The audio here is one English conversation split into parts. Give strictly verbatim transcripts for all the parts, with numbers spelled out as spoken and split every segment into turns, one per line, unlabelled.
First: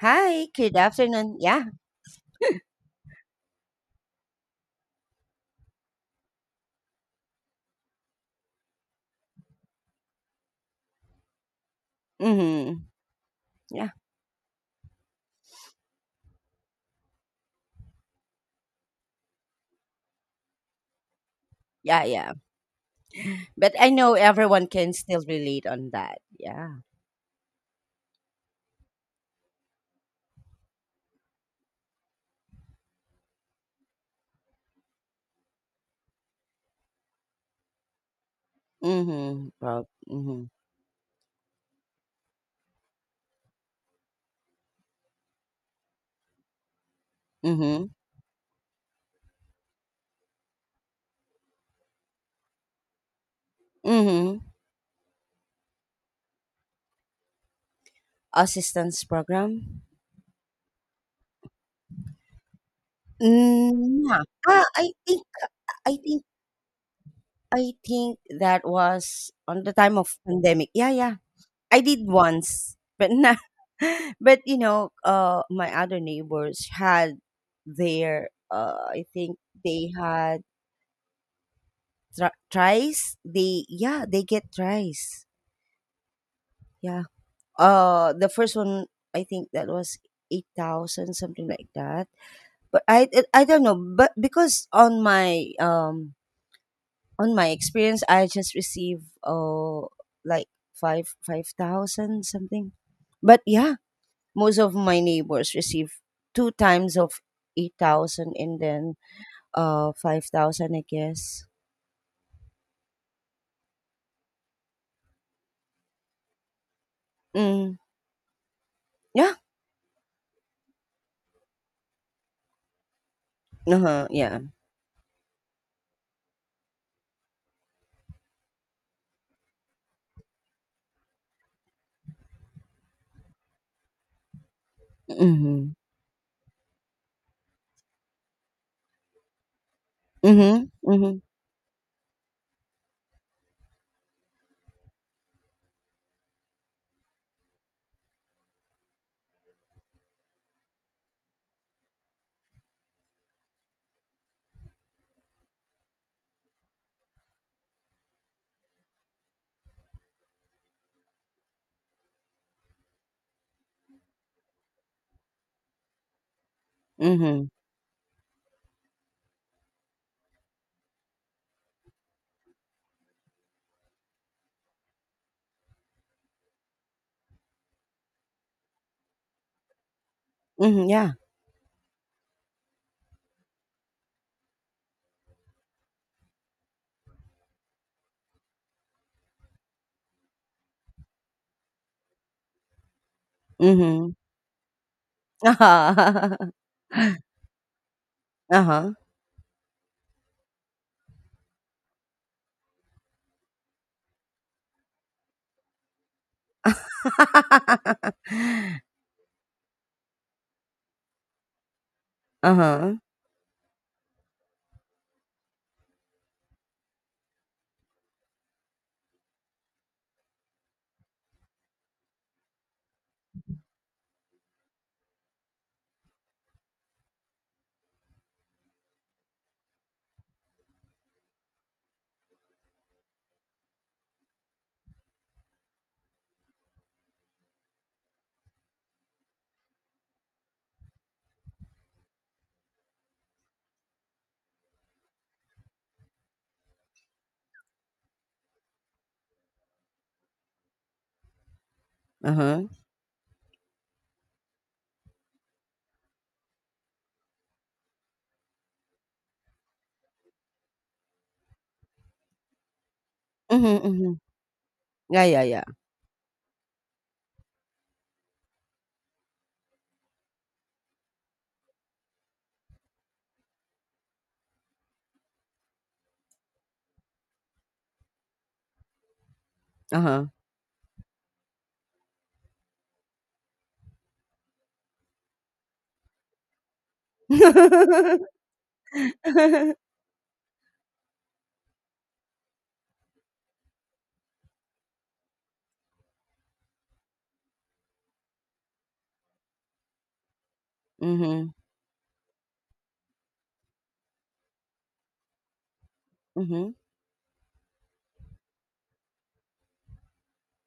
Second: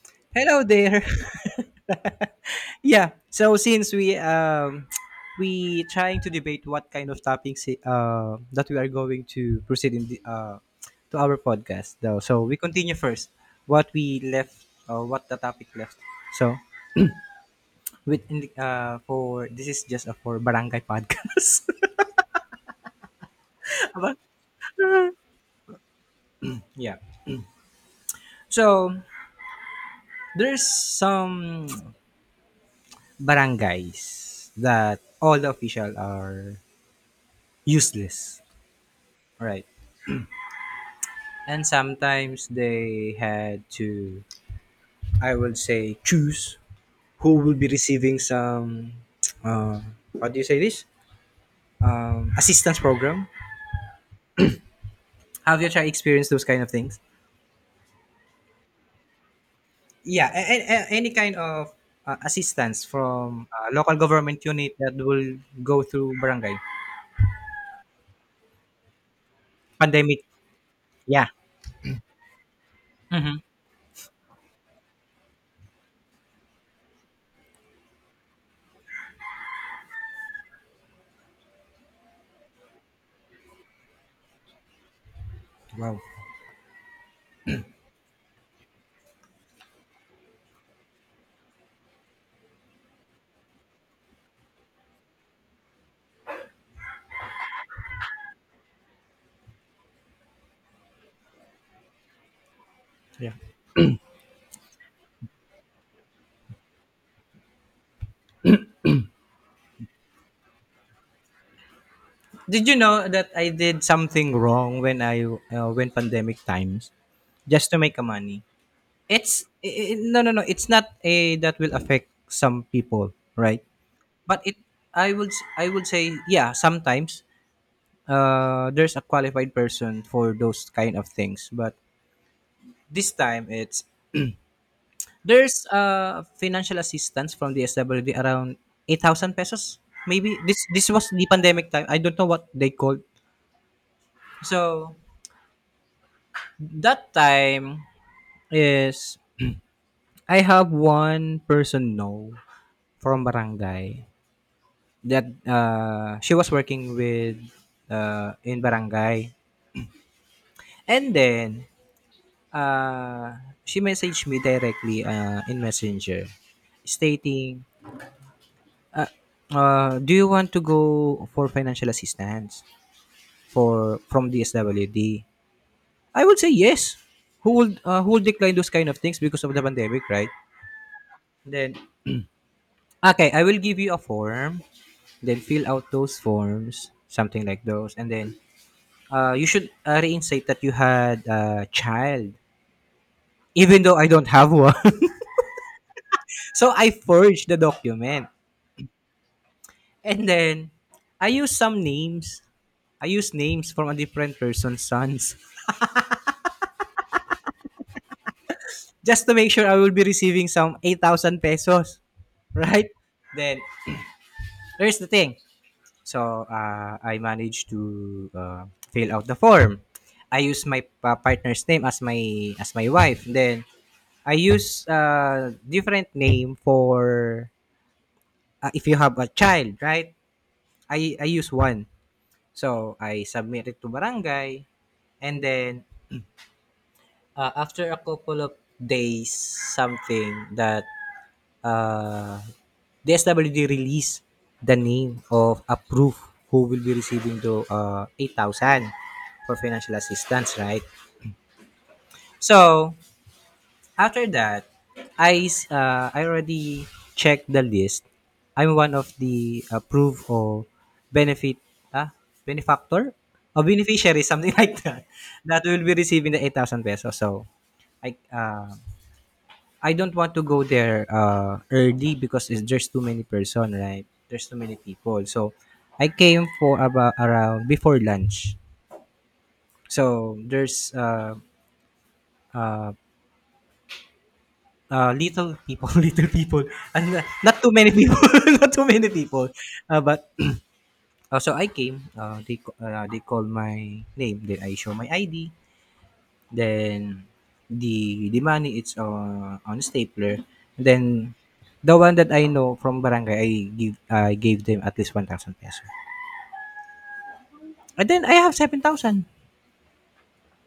Hi,
Hello
good
there.
afternoon. Yeah.
Yeah. So since we um we trying to debate what kind of topics, uh, that we are going to proceed in the, uh to our podcast though. So we
Mm-hmm.
continue first what
Yeah.
we left, or what the topic left. So with in the, uh for this is just a for barangay podcast.
Yeah, yeah. But I
Aba.
know everyone can
ah,
still relate on that. Yeah.
yeah. So there's some barangays that all the official are useless.
Mm-hmm.
Right.
Pro- mm-hmm.
And sometimes they had to, I would say, choose who will be
Mm-hmm.
receiving some, uh, how do you say this? Um, assistance program.
Mm-hmm.
Have you tried experience those kind of things?
Assistance program.
Yeah, and any kind of uh, assistance from, uh, local
Mm, yeah.
government
Ah,
unit
I
that
think.
will go
I
through
think
barangay.
I think that was on the time of
Pandemic.
pandemic. Yeah, yeah.
Yeah.
I did once, but nah.
Hmm.
But you know, uh, my other neighbors had their. Uh, I think they had tr- tries, they. Yeah. They get tries.
Wow.
Yeah. Uh the first one, I think that was eight thousand, something like that, but i i don't know. But because on my, um on my experience, I just received, uh like five five thousand something.
Yeah.
But yeah, most of my neighbors receive two times of eight thousand, and then uh five thousand, I guess.
Did you know that I did something wrong when I uh, when pandemic times, just to
mm
make a money?
yeah.
It's i- no, no, no, it's not a that will affect some people, right?
Uh-huh. Yeah.
But it, i would I would say, yeah, sometimes, uh there's a qualified person for those kind of things. But this time it's, there's
hmm
uh financial assistance from the S W D, around eight thousand pesos. Maybe this
Mhm,
this was
mhm,
the pandemic time. I don't know what they called. So that time is, I have one person know from barangay that, uh, she was working with, uh, in barangay. And then, uh, she messaged me directly, uh, in messenger,
mhm,
stating, uh, "Do you want to go for financial assistance for from DSWD?" I would say yes. Who would uh, who would decline those kind of things because of the pandemic, right?
mhm, yeah,
Then, okay, I will give you a form, then fill out those forms, something like those. And then, Uh, you should uh, reinstate that you had a child, even though I
mhm.
don't have one.
Uh-huh.
So I forged the document,
Uh-huh.
and then I used some names. I used names from a different person's sons. Just to make sure I will be receiving some eight thousand pesos, right?
Uh-huh,
Then there's the thing. So, uh, I managed to, uh, fill out the form. I use my pa- partner's name as my as my wife. Then I use, uh, different name for, uh, if you have a child, right? I I use one. So I submit it to barangay, and then, uh, after a couple of days, something that, uh D S W D release the name of a proof who will be receiving the uh eight thousand for financial assistance, right?
uh-huh.
So After that, I s- uh, I already checked the list. I'm one of the approved, or benefit, ah benefactor, or
Mhm, mhm.
beneficiary, something like that,
Yeah, yeah,
that
yeah.
will be receiving the eight thousand pesos. So I uh, I don't want to go there uh, early, because it's, there's too many person, right? There's too many people. So I came for about around before lunch.
Uh-huh.
So there's uh, uh, Uh, little people, little people, and uh, not too many people, not too many people. Uh, but, uh, so I came. Uh, they ca- uh, they called my name. Then I show my I D. Then the the money, it's uh, on stapler. Then
Mhm,
the one that I know from barangay, I give I gave them at least one thousand peso.
mhm.
And then I have seven thousand,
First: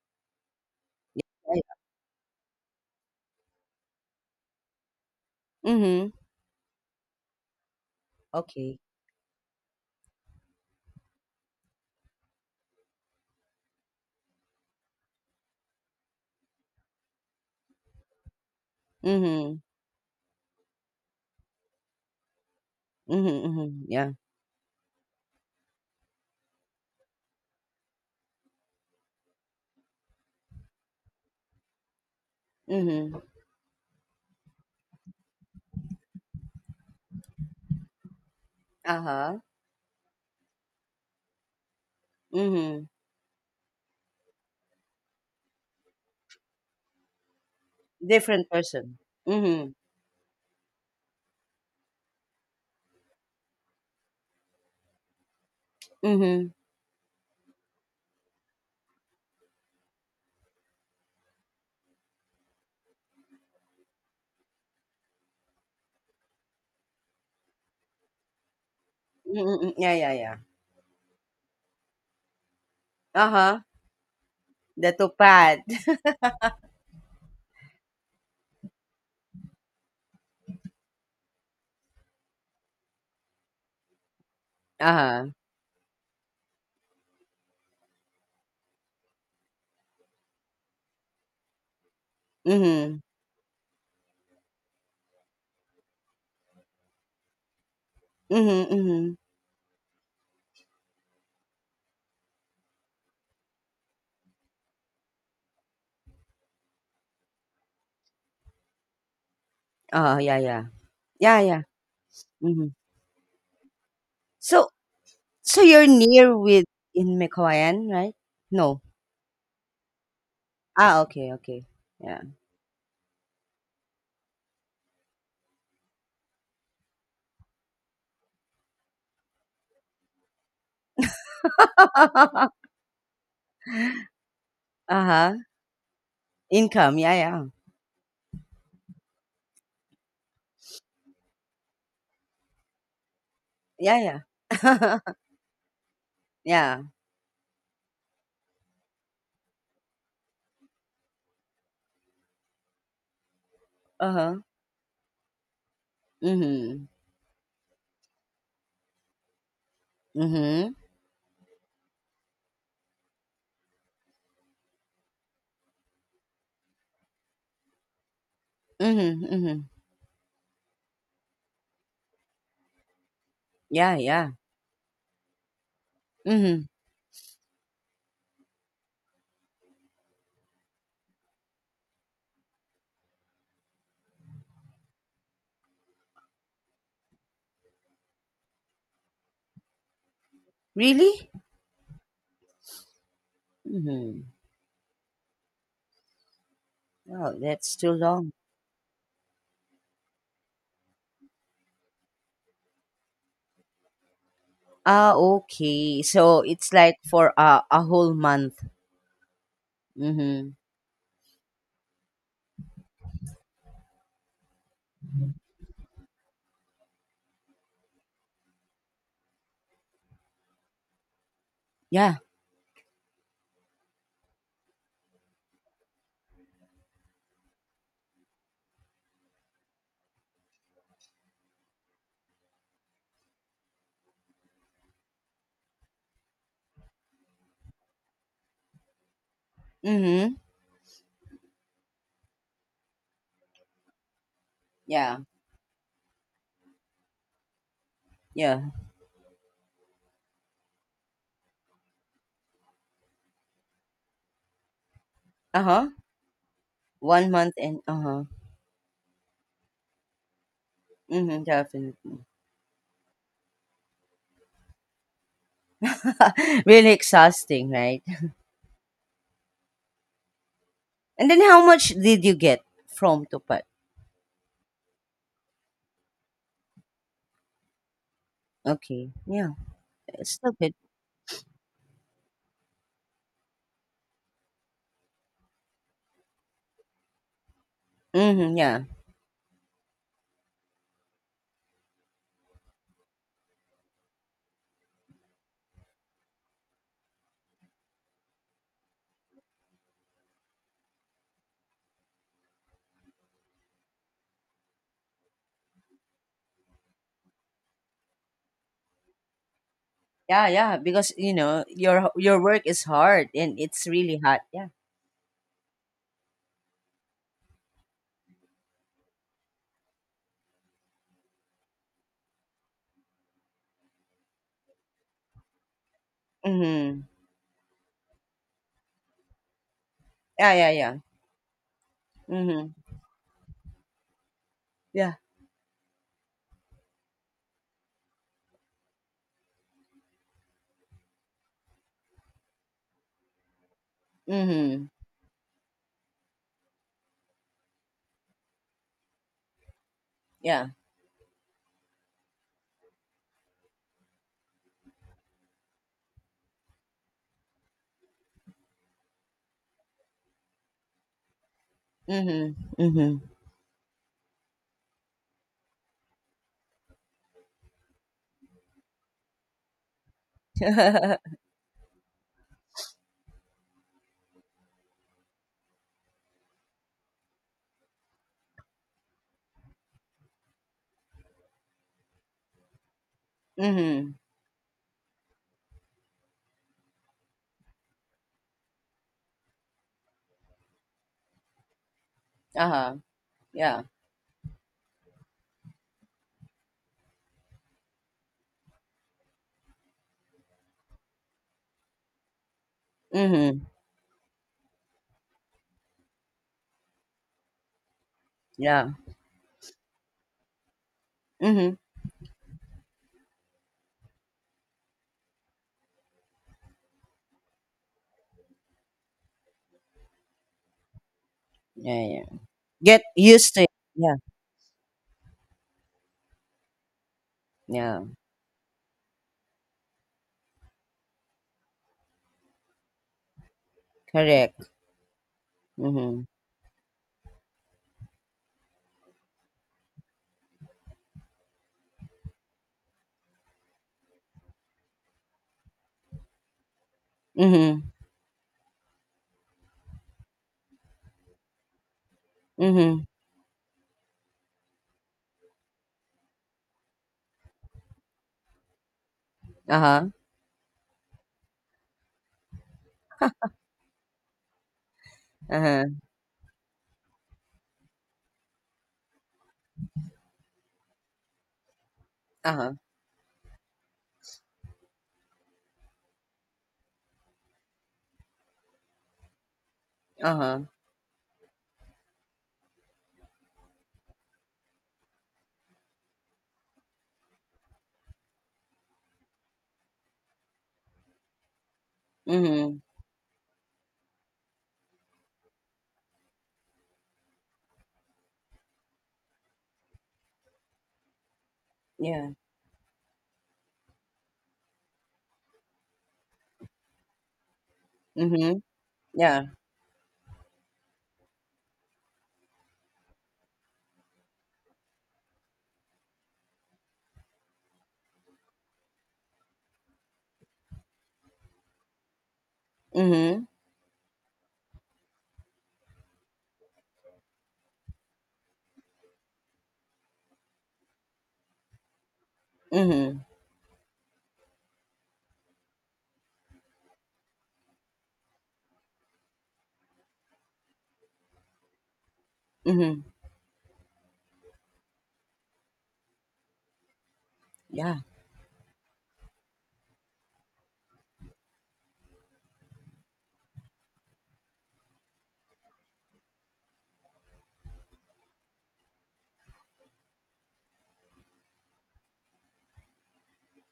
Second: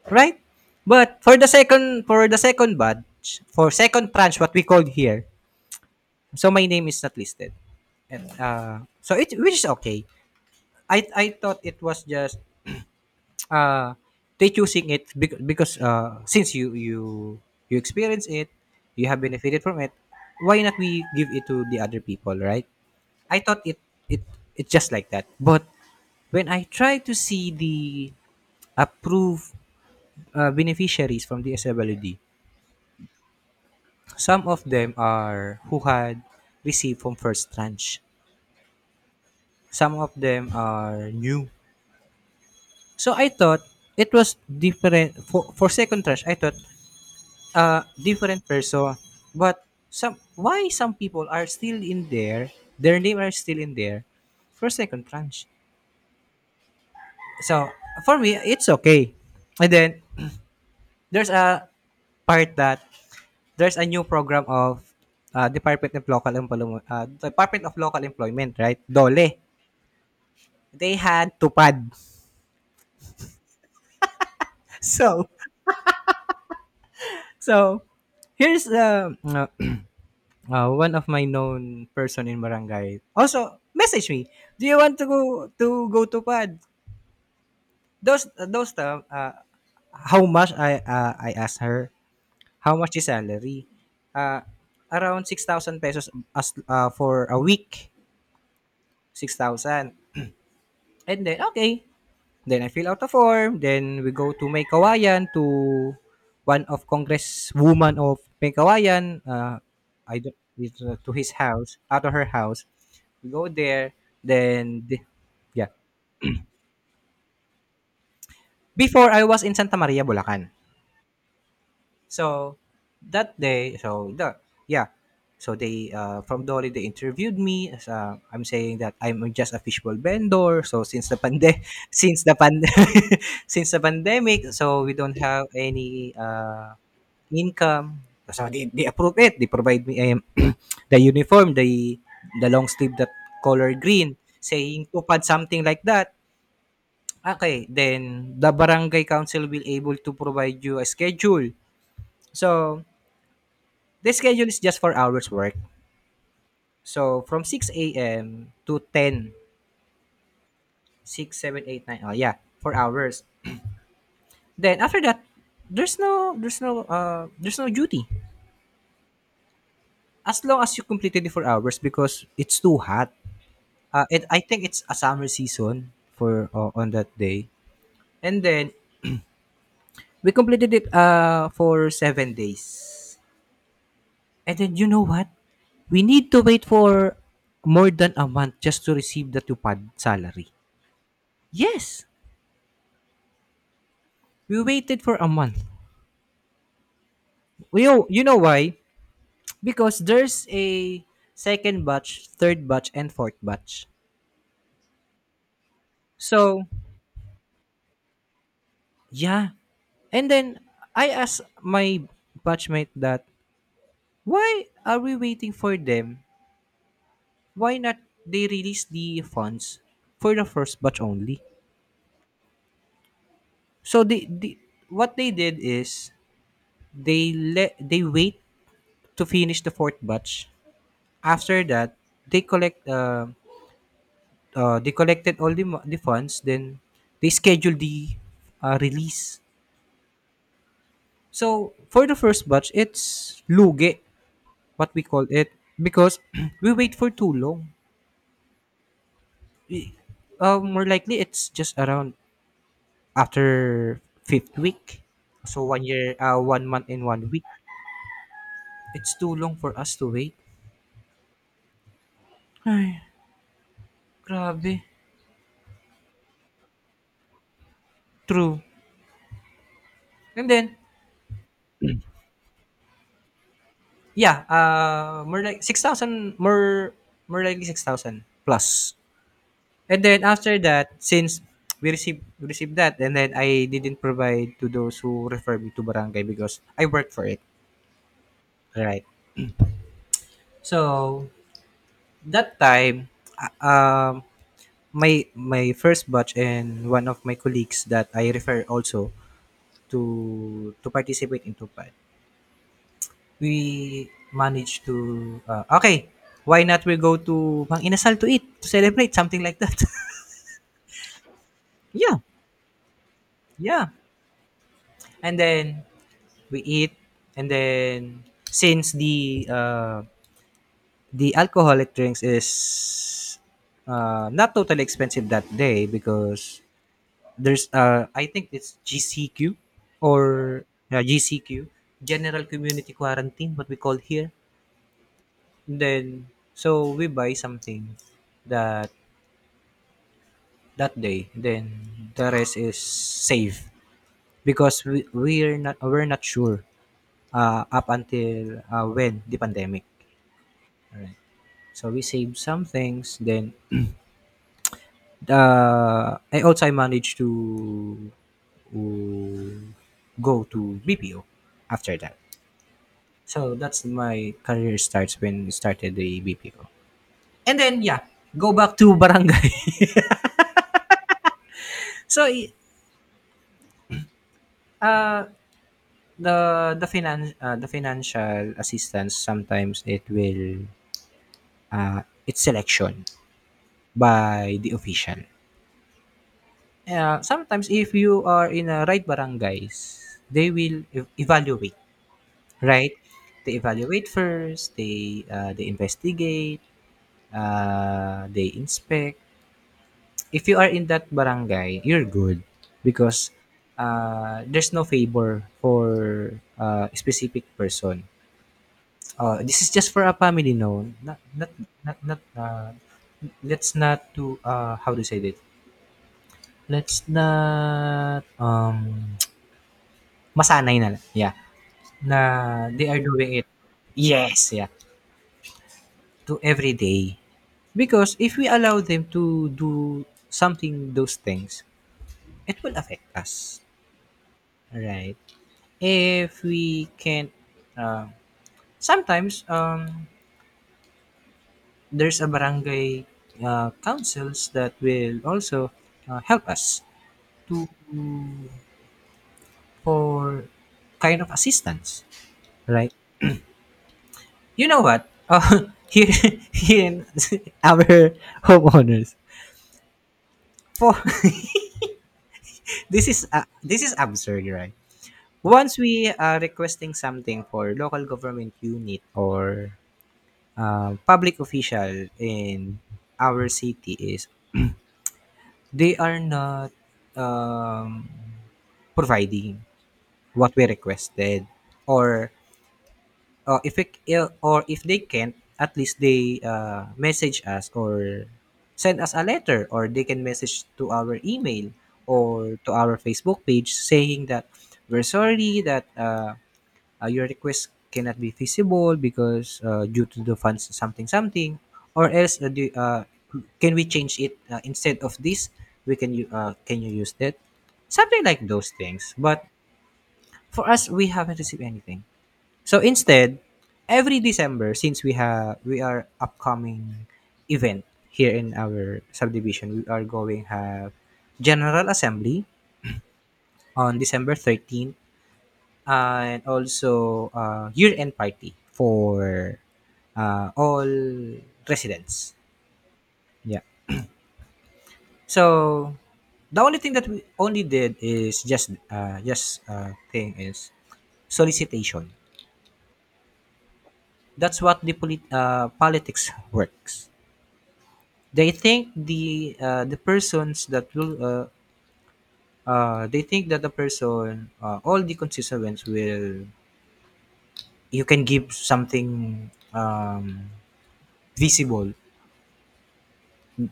right? But
Yeah,
for the
yeah.
second for the second batch, for second tranche, what we called here.
Mhm.
So my name is not listed. And, uh
Okay.
so it, which is okay. I I thought it was just, uh they choosing it, bec- because, uh since you you you experience it, you have benefited
Mhm,
from it. Why not we give it to the other people, right? I
mhm,
thought it
mhm. Yeah.
it it's just like that. But when I try to see the approved, uh, beneficiaries from the S W D,
Mhm.
some of them are who had received from first tranche.
Uh-huh.
Some of them are new.
Mhm.
So I thought it was different for for second trash. I thought, uh different
Different
person.
person.
But
Mhm,
some why some people are still in there, their name are still in there for second tranche.
mhm.
So for me, it's okay. And then there's a part that there's a new program of, uh, Department of Local Employment, uh, Department of Local Employment, right? Dole.
Mhm, mhm. Yeah, yeah, yeah.
They had tupad.
Uh-huh. The
So
tupad.
so here's uh, uh, Uh, one of my known person in barangay also message me, "Do you want to go
Uh-huh.
to go to PAD?" Those those time, uh, how much I uh, I asked her, "How much
Mhm.
is salary?" Uh, Around six thousand pesos as, uh, for a week,
Mhm, mhm.
six thousand. And then, okay, then I fill out a form. Then we go to May Kawayan to one of Congresswoman of May Kawayan. Uh, I
Oh
don't,
yeah, yeah.
it's, uh, to his
Yeah, yeah,
house, out of her house.
mhm.
We go there.
So
Then the,
so
yeah,
you're near with in Mickawayan, right? No.
before I was in Santa Maria, Bulacan.
Ah, okay, okay. Yeah.
So that day, so the, yeah, so they, uh, from Dolly, they interviewed me. As, uh, I'm saying that I'm just a fishbowl vendor. So since the pande since the pand since the pandemic, so we don't
Uh-huh.
have any. Uh,
Income, yeah, yeah.
income. So they, they approve it. They provide me, um, the uniform, the the long sleeve that color green,
Yeah,
saying
yeah.
tupad, something like that.
Yeah.
Okay, then the barangay council will able to provide you a schedule. So the
Uh-huh.
schedule is just four hours work.
Mhm.
So from six a m to ten,
Mhm.
six, seven, eight, nine, oh yeah, four hours. Then after that, there's no there's no uh there's no duty
Mhm, mhm.
as long as you completed the four hours, because it's too hot.
Yeah,
Uh, it
yeah.
I think it's a summer season for,
Mhm.
uh, on that day. And then we completed it uh for seven days. And then you know what? We need to wait for more than a month just to receive the tupad salary.
Really?
Yes,
Mhm.
we waited for a month.
Oh, that's
You
too
know, you
long.
know why? Because there's a second batch, third batch, and fourth batch.
Ah, okay. So
So,
it's like for a a whole month.
yeah, and
Mhm.
then I asked my batchmate that, why are we waiting for them, why not they release the funds for the first batch only?
Yeah.
So they, they what they did is, they let they wait to finish the fourth batch. After that they collect uh, uh, they collected all the, mo- the funds. Then they schedule the, uh, release.
Mhm.
So for the first batch, it's luge, what we
Yeah.
call it, because we wait for too long.
Yeah.
We- uh, More likely it's just around after fifth week. So one
Uh-huh.
year, uh, one month and one
one
week.
month, and uh-huh.
It's too long for us to wait.
Mhm, definitely.
Ay, grabe.
Really exhausting, right?
True. And then,
And then how much did you get from Tupat?
yeah, uh, more like six thousand, more, more likely six thousand plus.
Okay. Yeah.
And then
It's still
after
good.
that, since we received, we received that, and then I didn't provide to those who refer me to barangay, because I worked for it.
Mm-hmm, yeah.
Right. So, that time, uh, um, my my first batch and one of my colleagues that I refer also to to participate in TUPAD, we managed to, uh, "Okay, why not we go to Mang Inasal to eat, to celebrate," something like that.
Yeah, yeah, because you know, your
Yeah.
your work is hard and it's
Yeah,
really hot. Yeah.
and then we eat. And then since the, uh, the alcoholic drinks is, uh, not totally expensive that day, because
Mm-hmm.
there's uh I think it's G C Q,
Yeah,
or
yeah, yeah.
yeah, G C Q, General
Mm-hmm.
Community Quarantine, what we call here.
Yeah.
Then so we buy something that that day. Then the rest is safe, because
Mm-hmm.
we, we're not we're not sure, uh, up until, uh, when the pandemic.
Yeah.
Alright. So we save some things. Then, uh, I also I managed to, to go to B P O after that.
Mm-hmm. Mm-hmm.
So that's my career starts when I started the B P O. And then, yeah, go back to barangay. so i- uh, the the finan uh, the financial assistance sometimes it will, uh, it's selection
mm-hmm.
by the official. Uh, sometimes if you are in a right barangays, they will ev- evaluate, right?
Uh-huh.
They
Yeah.
evaluate first, they uh, they investigate, uh, they inspect. If you are in that barangay, you're good, because,
Mm-hmm.
uh, there's no favor for, uh, a specific person.
Yeah.
Uh, this is just for a family, no. Not, not,
Mm-hmm.
not, not. Uh, let's not to, uh, how to say it. Let's not um masanay na lang. Yeah,
Yeah,
na
yeah.
they are
Get
doing it.
used to it. Yeah.
Yes, yeah, to every day.
Yeah.
Because if we allow them to do something those things, it will affect us.
Correct.
Right.
Mm-hmm.
If we can't, uh, sometimes, um, there's a barangay, uh, councils that will also uh, help us to
Mhm,
for kind of assistance, right?
mhm,
You know what? Uh, here, here in our homeowners,
uh-huh,
for this is uh, this is absurd, right? Once
uh-huh,
we are requesting something for local government unit or uh, public official
uh-huh,
in our city is they are not, um, providing what
uh-huh,
we requested or, uh, if it or if they can't, at least they, uh, message us or send us a letter, or they can message to our email or to
mhm,
our Facebook page saying that, "We're sorry that, uh, uh, your request cannot be feasible because uh, due to the funds, something, something, or
yeah,
else uh, do, uh, can we change it, uh, instead of this, we can you uh, can you use that," something like
mhm,
those things.
yeah,
But for us, we haven't received anything. So instead, every december, since we have we are upcoming event here in our subdivision, we are going have general assembly
mhm,
on december thirteenth, and also uh, year-end party for uh, all residents.
mhm,
Yeah. So the only thing that we only did is just uh, just uh, thing is solicitation.
mhm,
That's what the polit- uh, politics works.
yeah,
They think the uh, the persons that will uh, uh, they think that the person, uh, all the constituents, will, you can give something, um, visible,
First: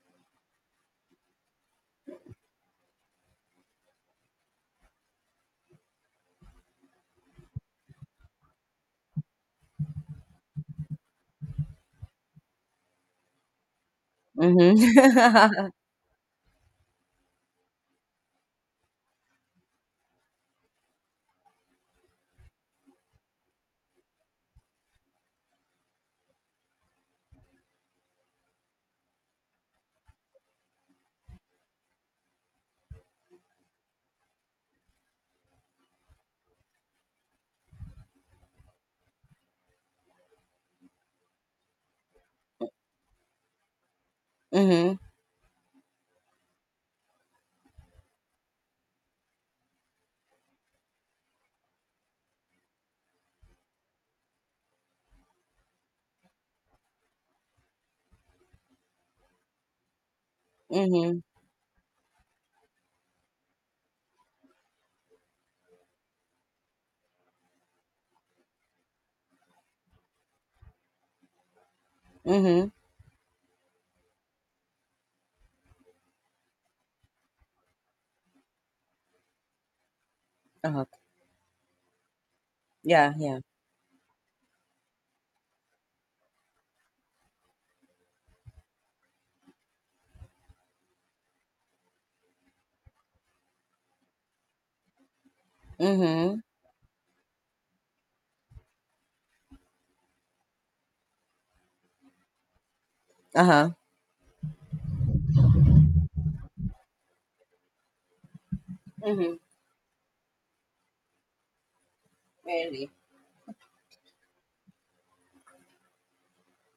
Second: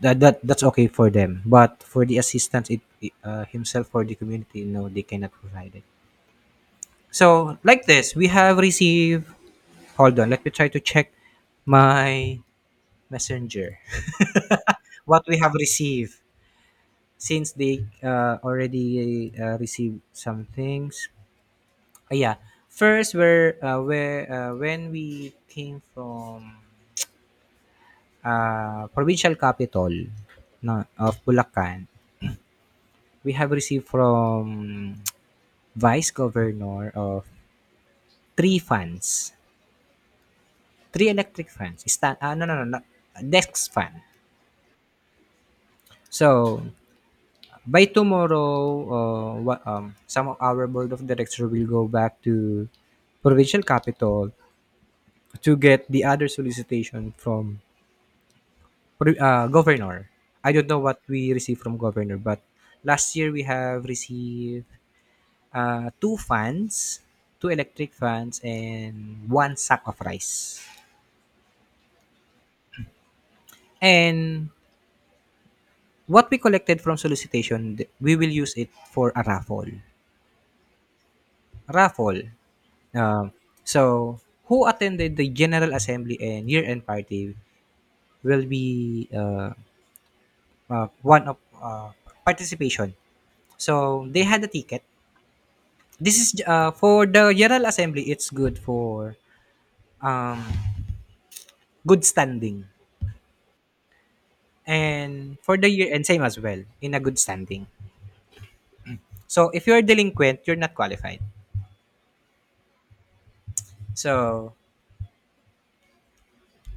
that, that that's okay for them. But for the assistance, it it, uh, himself for the community, no, they cannot provide it. So like this, we have received, hold on, let me try to check my messenger,
mhm,
what we have received since they uh, already uh, received some things. Ah, yeah, first where uh, where uh, when we came from uh, provincial capital, no, of Bulacan, we have received from Vice Governor of three fans, three electric fans. Sta- ah, no, no, no, not, Dex fan.
mhm,
So by tomorrow, uh, wha- um, some of our board of director will go back to provincial capital to get the other solicitation from pro- uh, governor. I don't know what
mhm,
we received from governor, but last year we have received Uh, two fans, two electric fans, and one sack of rice.
mhm,
And what we collected from solicitation, th- we will use it for a raffle.
uh-huh,
Raffle.
yeah,
Um,
yeah,
so, who attended the General Assembly and year-end party will be uh, uh, one of uh, participation. So, they had a ticket. This
mhm,
is uh, for the General Assembly, it's good for um, good standing.
uh-huh,
And for the year end, same as well, in a good standing.
mhm,
So if you're a delinquent, you're not qualified.
really,
So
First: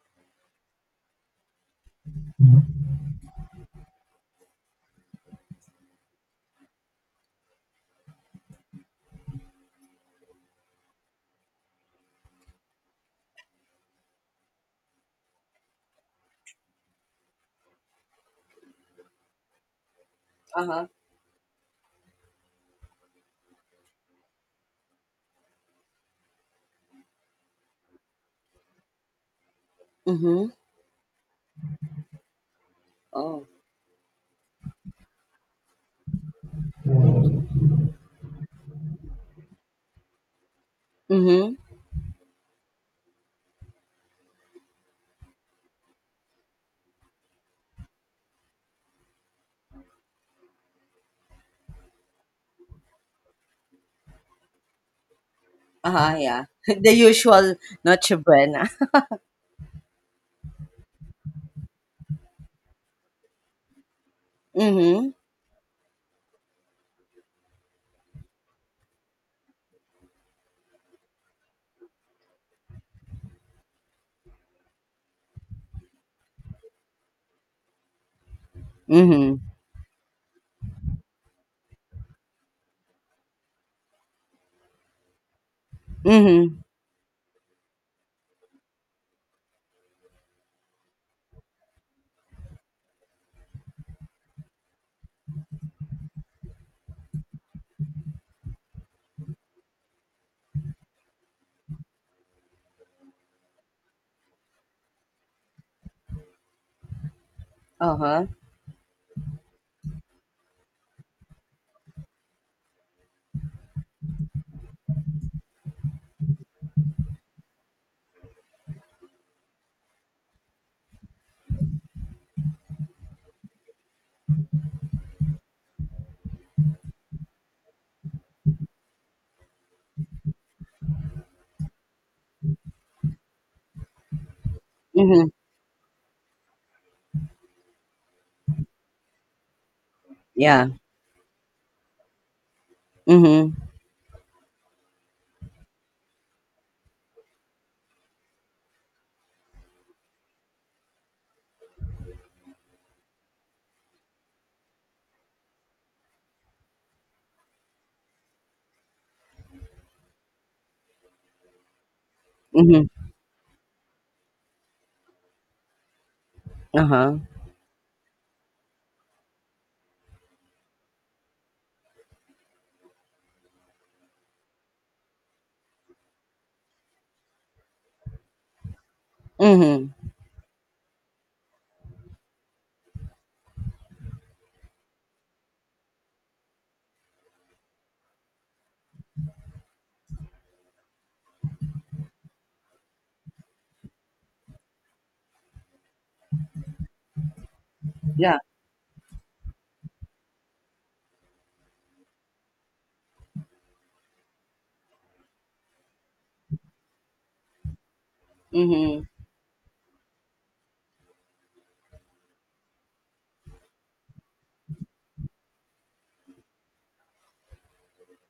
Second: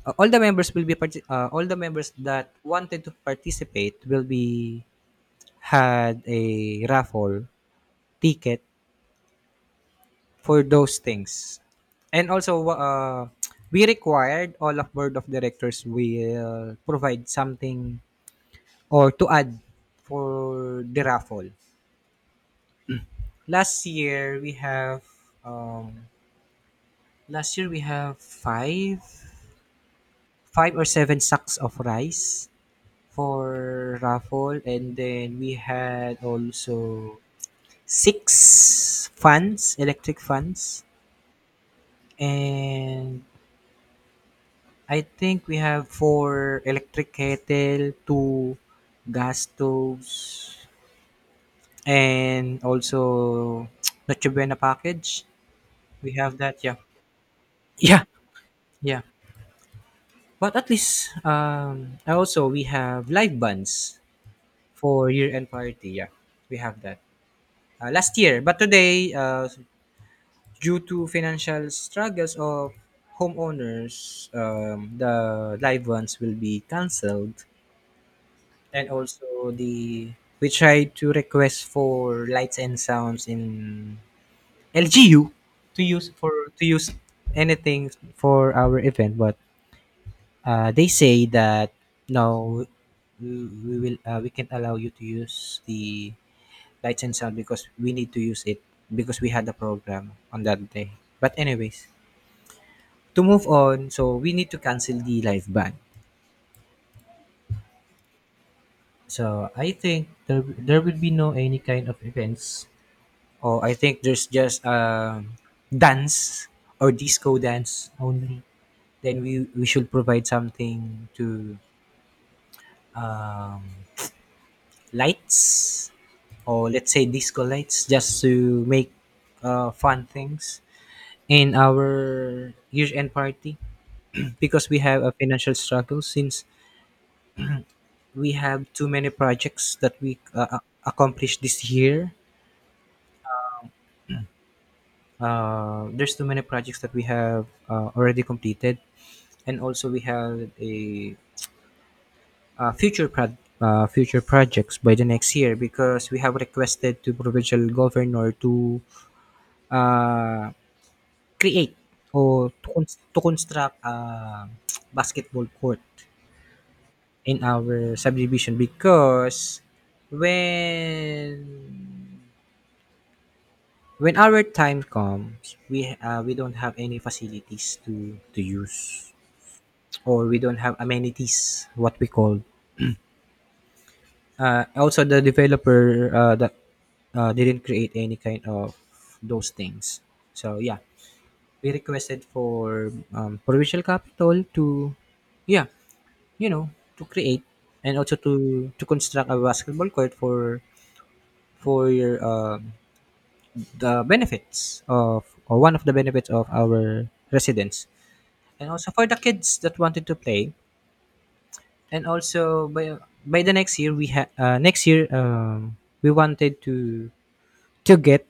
uh, all the members will be parti- uh, all the members that wanted to participate will be had a raffle ticket for those things. And also uh, we required all of board of directors will provide something or to add for
uh-huh,
the raffle. Last year we have um, Last year we have five,
mhm,
five or seven sacks of rice
oh,
for raffle, and then we had also six fans, electric fans,
mhm,
and I think we have four electric kettle, two gas stoves, and also Noche Buena package. We
uh-huh,
have
yeah,
that, yeah.
the usual
Yeah,
Noche Buena,
yeah. But at least um, also, we have live bands for
mhm,
year-end party. Yeah, we have that uh, last year. But today, uh, due to financial struggles of homeowners, um, the live ones will be cancelled. And
mhm,
also, the we try to request for lights and sounds in L G U to use for,
mhm,
to use anything for our event. But uh, they say that, "No, we, we will uh, we can't allow you to use the lights and sound because we need to use it, because we had a program on that day." But anyways, to move on, so we need to cancel the live band.
uh-huh,
So I think there there will be no any kind of events, or I think there's just um dance or disco dance only. Then we we should provide something to um lights, or let's say disco lights, just to make uh, fun things in our year end party, because we have a
mhm,
financial struggle since we have too many projects that we uh, uh,
yeah,
accomplished this year.
mhm,
Uh, there's too many projects that we have uh, already completed. And also we have a uh, future pro- uh, future projects by the next year, because we have requested to provincial governor to uh, create or to,
mhm,
cons- to construct a basketball court
uh-huh,
in our subdivision, because when when our time comes, we uh, we don't have any facilities to to use,
mhm,
or we don't have amenities, what we call. Uh, also the developer, uh, that uh, didn't create any kind of those things. So yeah, we requested for um, provincial capital to, yeah, you know, to create and also
yeah.
to to construct a basketball court for for your um, the benefits of, or one of the benefits of, our residents, and also
Mhm.
for the kids that wanted to play. And also by by the next year we had uh, next year, um, we wanted to to get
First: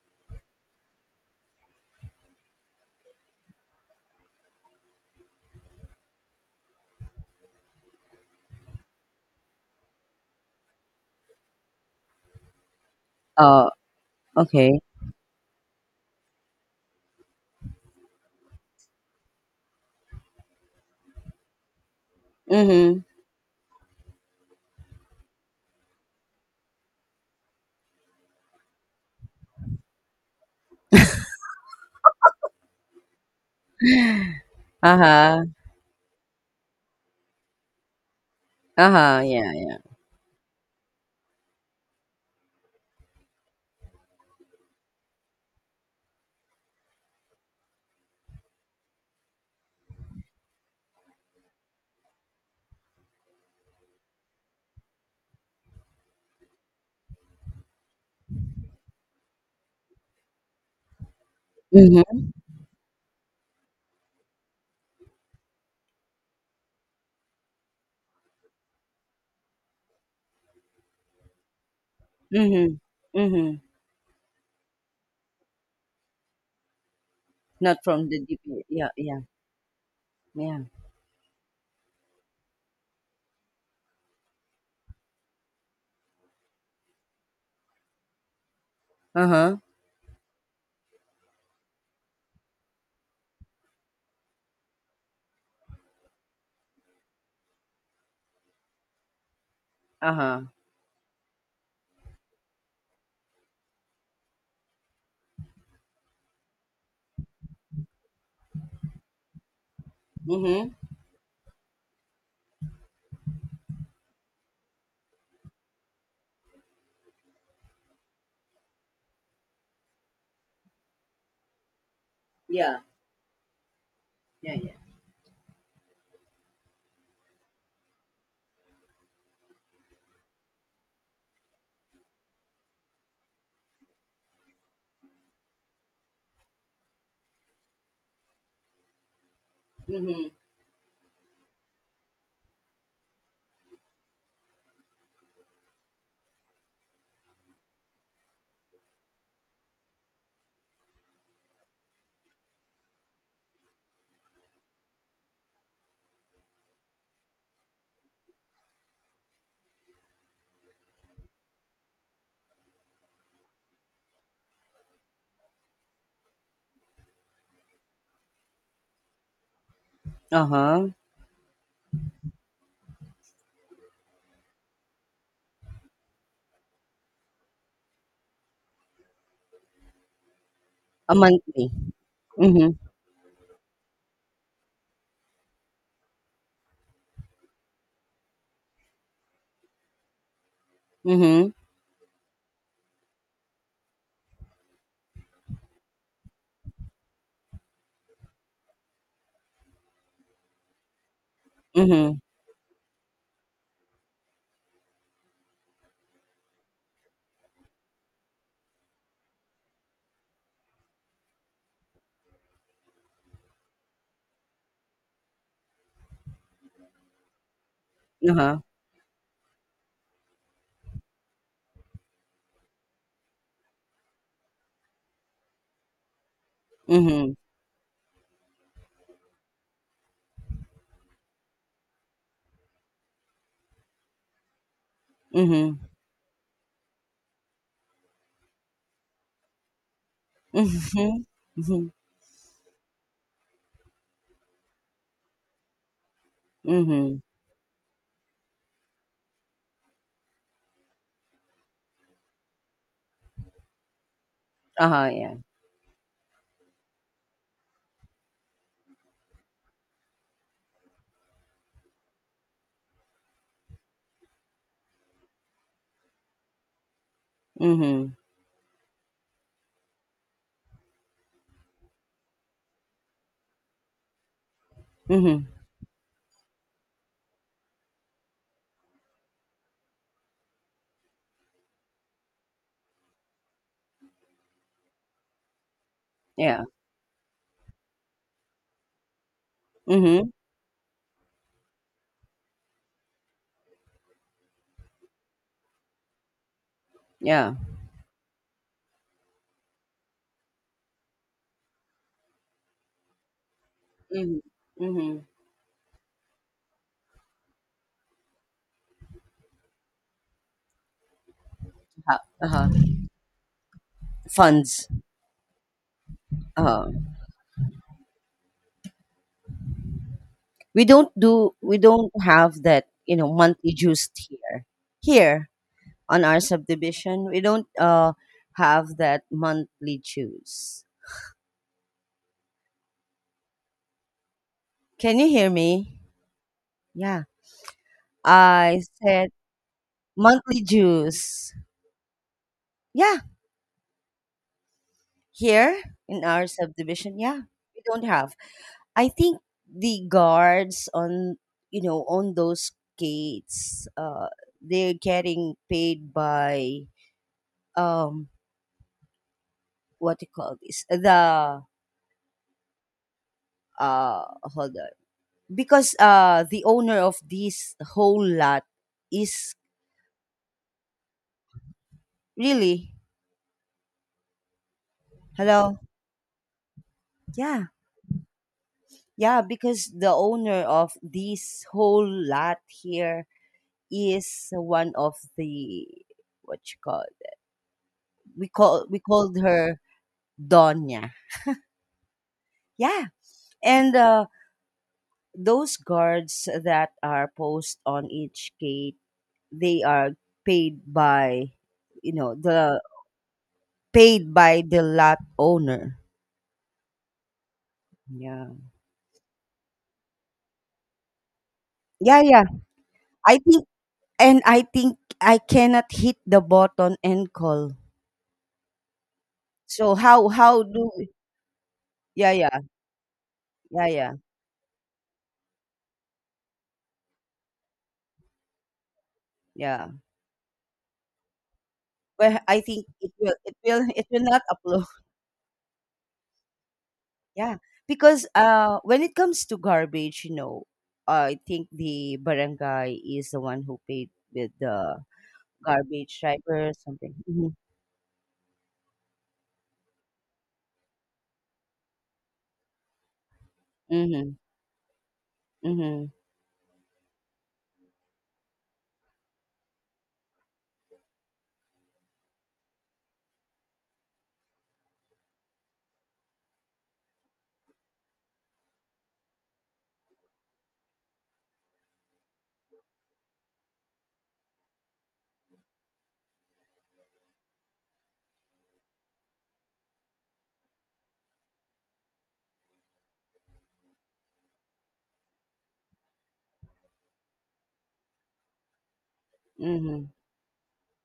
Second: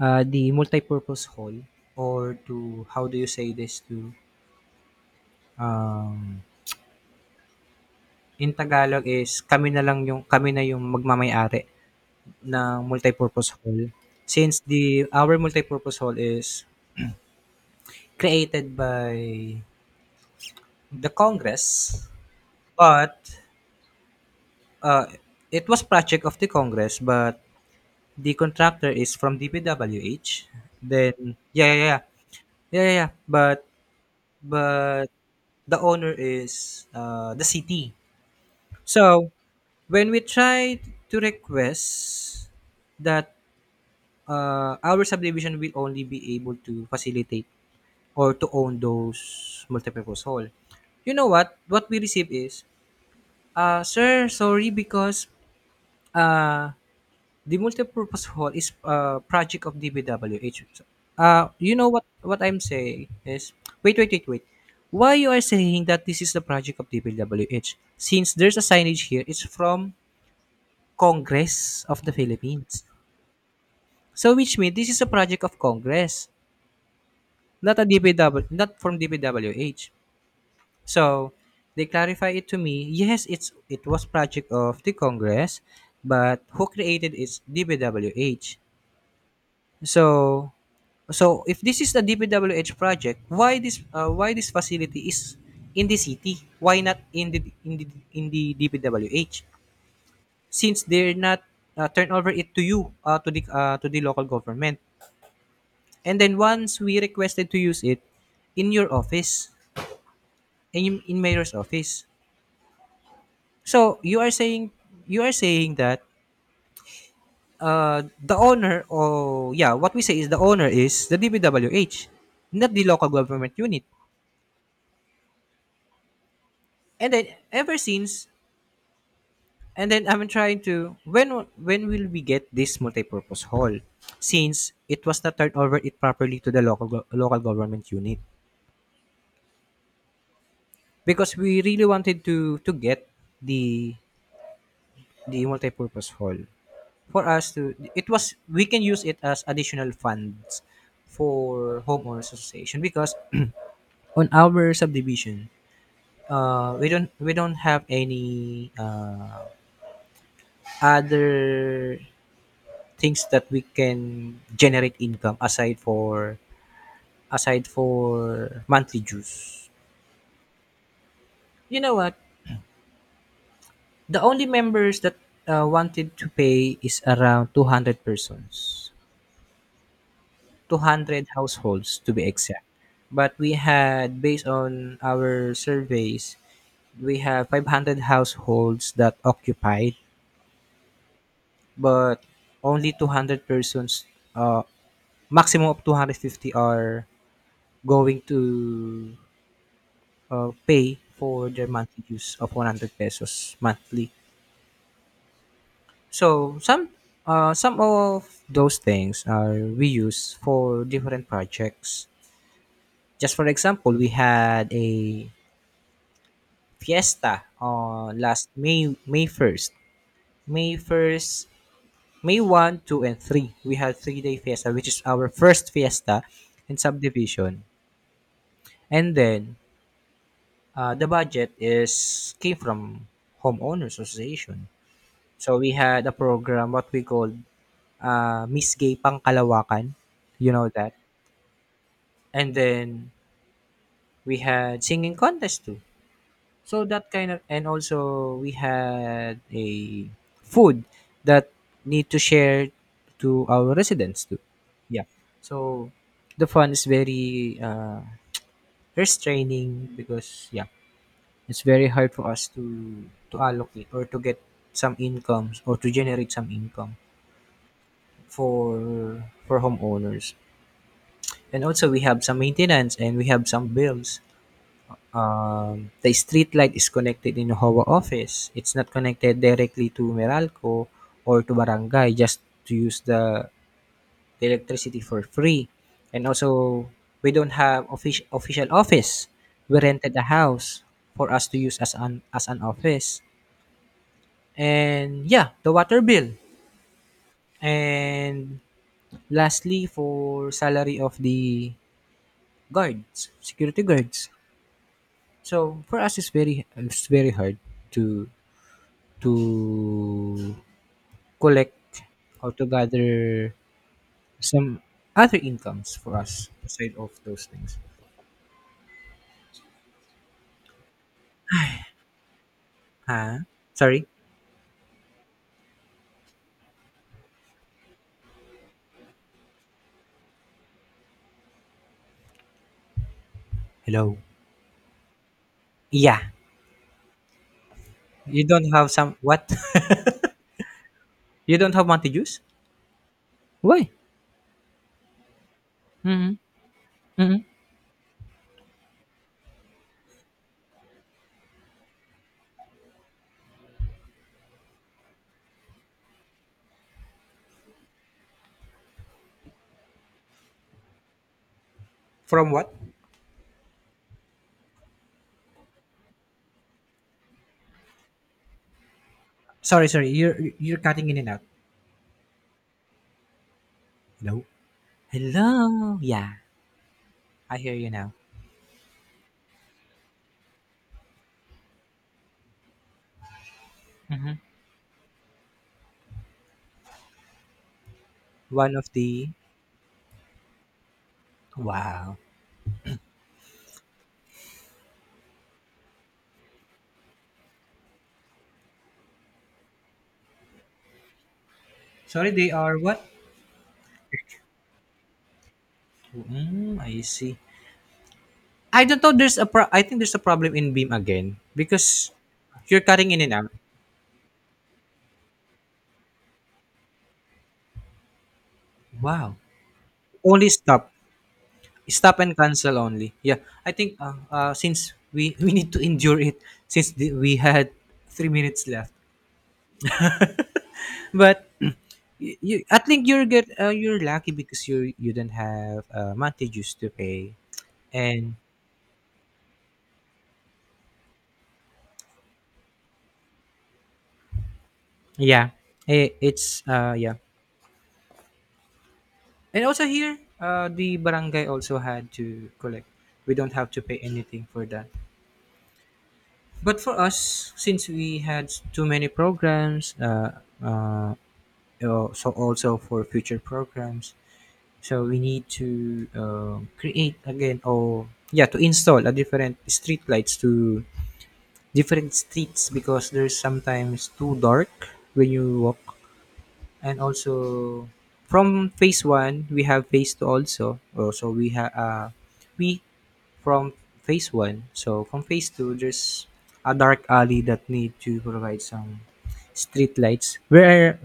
uh, the multi-purpose hall, or to, how do you say this, to um, in Tagalog is, kami na lang yung kami na yung magmamay-ari ng multi-purpose
Oh,
hall, since
okay.
the our multi-purpose hall is created by the Congress.
Mhm.
But uh, it was project of the Congress, but the contractor is from D P W H. Then yeah, yeah, yeah, yeah, yeah, yeah. But but
Uh-huh.
the owner is uh, the city.
Uh-huh.
So
Yeah, yeah.
when we tried to request that uh, our subdivision will only be able to facilitate or to own those multipurpose hall, you know what? What we receive is, uh, Sir, sorry, because uh, the multipurpose hall is a project of D B W H" Uh, you know what
Mhm.
what I'm saying is, wait, wait, wait, wait. Why you are saying that this is the project of D B W H? Since there's a signage here, it's from Congress of the
Mhm.
Philippines.
Mhm.
So which means this is a project of Congress, not
Not
a
from the
D B W,
D P.
not
Yeah,
from
yeah,
D B W H.
yeah.
So they clarify it to me. Yes, it's, it was project of the Congress, but who created it's D B W H.
Uh-huh.
So, so if this is the D P W H project, why this uh, why this facility is in the city? Why not in the in the in the D P W H?
Uh-huh.
Since they're not uh, turn over it to you, uh, to the uh, to the local government. And then once we requested to use it in your office,
Mhm.
in in mayor's office. So you are saying, you are saying that uh, the owner, or yeah, what we say is the owner is the D P W H, not
Yeah,
the local government unit.
yeah, yeah.
And then ever since, and then I'm trying to, when when will we get this multi-purpose hall, since it was not turned over it properly to the local go- local government unit,
Mhm.
because we really wanted to to get the the multi-purpose hall, for us to, it was we can use it as additional funds for homeowners association. Because on our subdivision, uh we don't we don't have any uh other things that we can generate income aside for, aside for monthly dues.
Uh-huh.
You know what? The only members that uh, wanted to pay is around two hundred persons,
A
two hundred
monthly.
households to be exact.
Mhm.
But we had, based on our surveys, we have five hundred households that occupied,
Mhm.
but only two hundred persons, uh, maximum of two hundred fifty, are going to uh, pay for their monthly
Mhm.
use of one hundred pesos monthly. So some uh, some of those things are we use for different projects. Just for example, we had a fiesta on last
Uh-huh.
May May first. May first, May first, two and three. We had three-day fiesta, which is our first fiesta in
Mhm.
subdivision. And then uh, the budget is came from homeowners association. So we
Mhm.
had a program, what we called, uh, Miss Gay Pangkalawakan. You know that.
Mhm. Mhm.
And then we had singing contest too. So that
Mhm.
kind of, and also we had a food that need to share to our residents too. Yeah.
Uh-huh. Yeah.
So the fun is very uh, restraining, because yeah, it's very hard for us to to allocate or to get some incomes, or to generate some income
Mhm.
for for homeowners. And also we have some maintenance and we have some bills.
Mhm.
Um, the street light is connected in Hawa office, it's not connected directly to Meralco or to barangay, just to use the, the electricity for free. And
Yeah.
also we don't have offic- official office, we rented a
Mm-hmm.
house for us to use as an as an office. And yeah, the water bill,
Yeah.
and lastly, for salary of the guards, security guards.
Mhm. Mhm.
So for us, it's very, it's very hard to to collect
Uh-huh.
or to
Uh-huh.
gather some
Funds.
other incomes for us
Uh-huh.
aside of those things.
we don't do we don't have that, you know
Huh?
monthly
Sorry.
juice here. Here on our subdivision we don't uh have that monthly juice.
Hello.
Can you hear me?
Yeah.
Yeah,
You don't
I
have some
said
what?
monthly juice.
You don't have Monte juice?
Yeah,
Why?
here in
Mm-hmm.
our subdivision,
Mm-hmm.
yeah, we don't have. I think the guards on, you know on those gates, uh they're getting paid by, um what do you call this, the,
From what?
uh hold on, because, uh the owner of this whole lot is,
Sorry, sorry. You're you're cutting in and out.
really.
Hello.
Hello.
Hello. Yeah, I
Yeah,
hear you now.
yeah, because the owner of this whole lot here
Hmm.
is one of the, what you call, we
One
call
of
we
the,
called her Donya.
wow.
Yeah. And, uh those guards that are posted on each gate, they are paid by, you
Sorry,
know
they are
the,
what?
paid by the lot owner.
Mm, I see.
Yeah.
I don't know, there's a pro, I think there's a problem in beam again, because
Yeah, yeah.
you're cutting in and
I
out.
think and I think I cannot hit the button and call.
Wow.
So, how
Only
how
stop.
do.
Stop
Yeah,
and
yeah.
cancel only. Yeah. I
Yeah,
think
yeah.
uh, uh since we we need to endure it, since the, we had three minutes left.
Yeah.
But you,
Well,
you
I
I
think
think
it
you're
will
get
it
uh,
will
you're
it will
lucky,
not
because
upload.
you you don't have uh monthly dues to pay.
Yeah. Because,
And
uh when it comes to garbage, you know, I think the barangay is the one who paid with the
yeah, it,
garbage
it's
driver or
uh yeah.
something. Mhm.
And also here, uh, the barangay also had to collect. We don't have to pay
Mhm.
anything for that.
Mhm.
But for us, since we had too many programs, uh, uh, uh, so also for future programs, so we need to uh, create again, or yeah, to install a different street lights to different streets, because there's sometimes too dark when you walk. And also from phase one, we have phase two also. Oh, so we have uh, we from phase one. So from phase two, there's a dark alley that need to provide some street
Mhm.
lights. Where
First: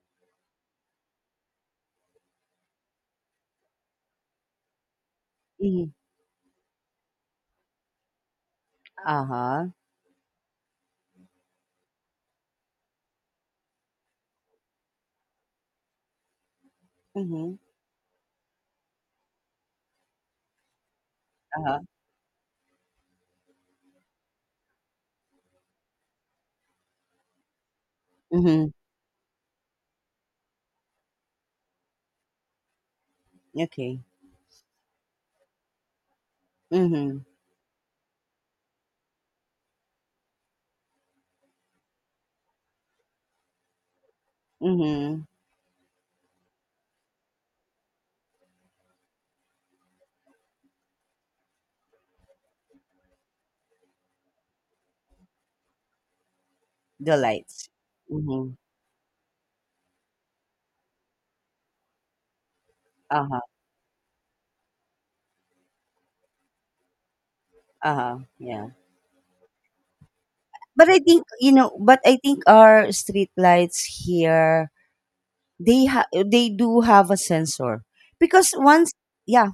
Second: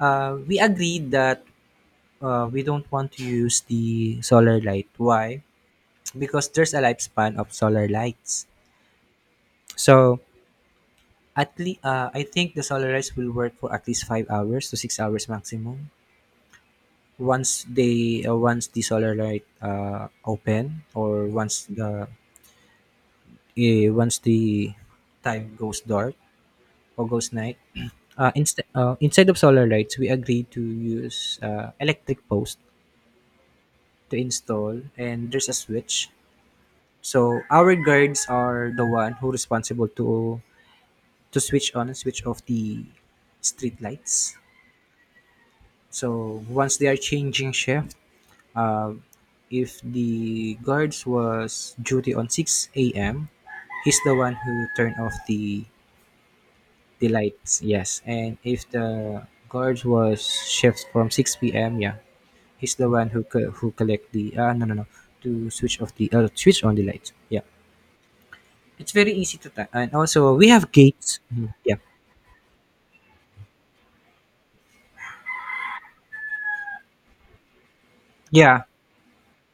uh, we agreed that uh, we don't want to use the solar light. Why?
Mhm.
Because there's a lifespan of solar lights.
Uh-huh.
So at least uh, I think the solar lights will work for at least five hours to six hours maximum.
Mhm.
Once they uh, once the solar light uh, open, or once
Uh-huh.
the, eh, once the time goes dark or goes night, uh, inst-
Mhm.
uh, inside of solar lights, we agreed to use uh, electric post
Okay.
to install, and there's a switch.
Mm-hmm.
So our guards are the one who responsible to to switch on and switch off the street lights.
Mm-hmm.
So once they are changing shift, uh, if the guards was duty on six a m, he's the one who turned off the the
The
lights.
lights.
Yes, and
Mhm.
if the guards was shift from six p m, yeah, he's the one who
Uh-huh.
co- who collect the uh, no, no, no, to switch off the, uh, switch on the lights. Yeah,
Uh-huh. Yeah.
it's very easy to time. And also we have
But I
gates.
think, you
Mhm. Yeah,
know, but I think our street lights here, they ha- they do have a sensor. Because
yeah,
once, yeah,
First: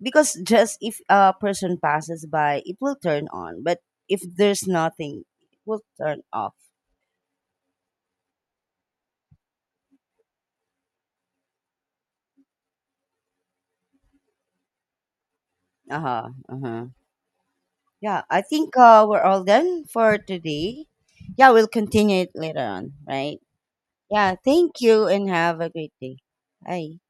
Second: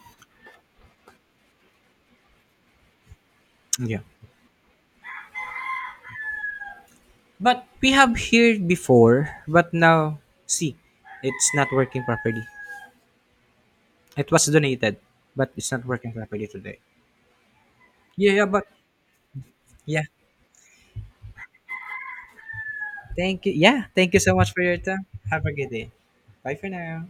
because just if a person passes by, it will turn on. But
yeah.
if there's nothing, it will turn off.
But we have here before, but now see, it's not working properly. It was donated, but it's not working
Uh-huh.
properly today.
Uh-huh. Yeah,
Yeah,
I
yeah, but
think, uh, we're all done
yeah.
for today. Yeah, we'll continue it later on, right?
Thank you. Yeah, thank you
Yeah,
so much for your
thank
time.
you and
Have a
have
good
a
day.
great day.
Bye for
Bye.
now.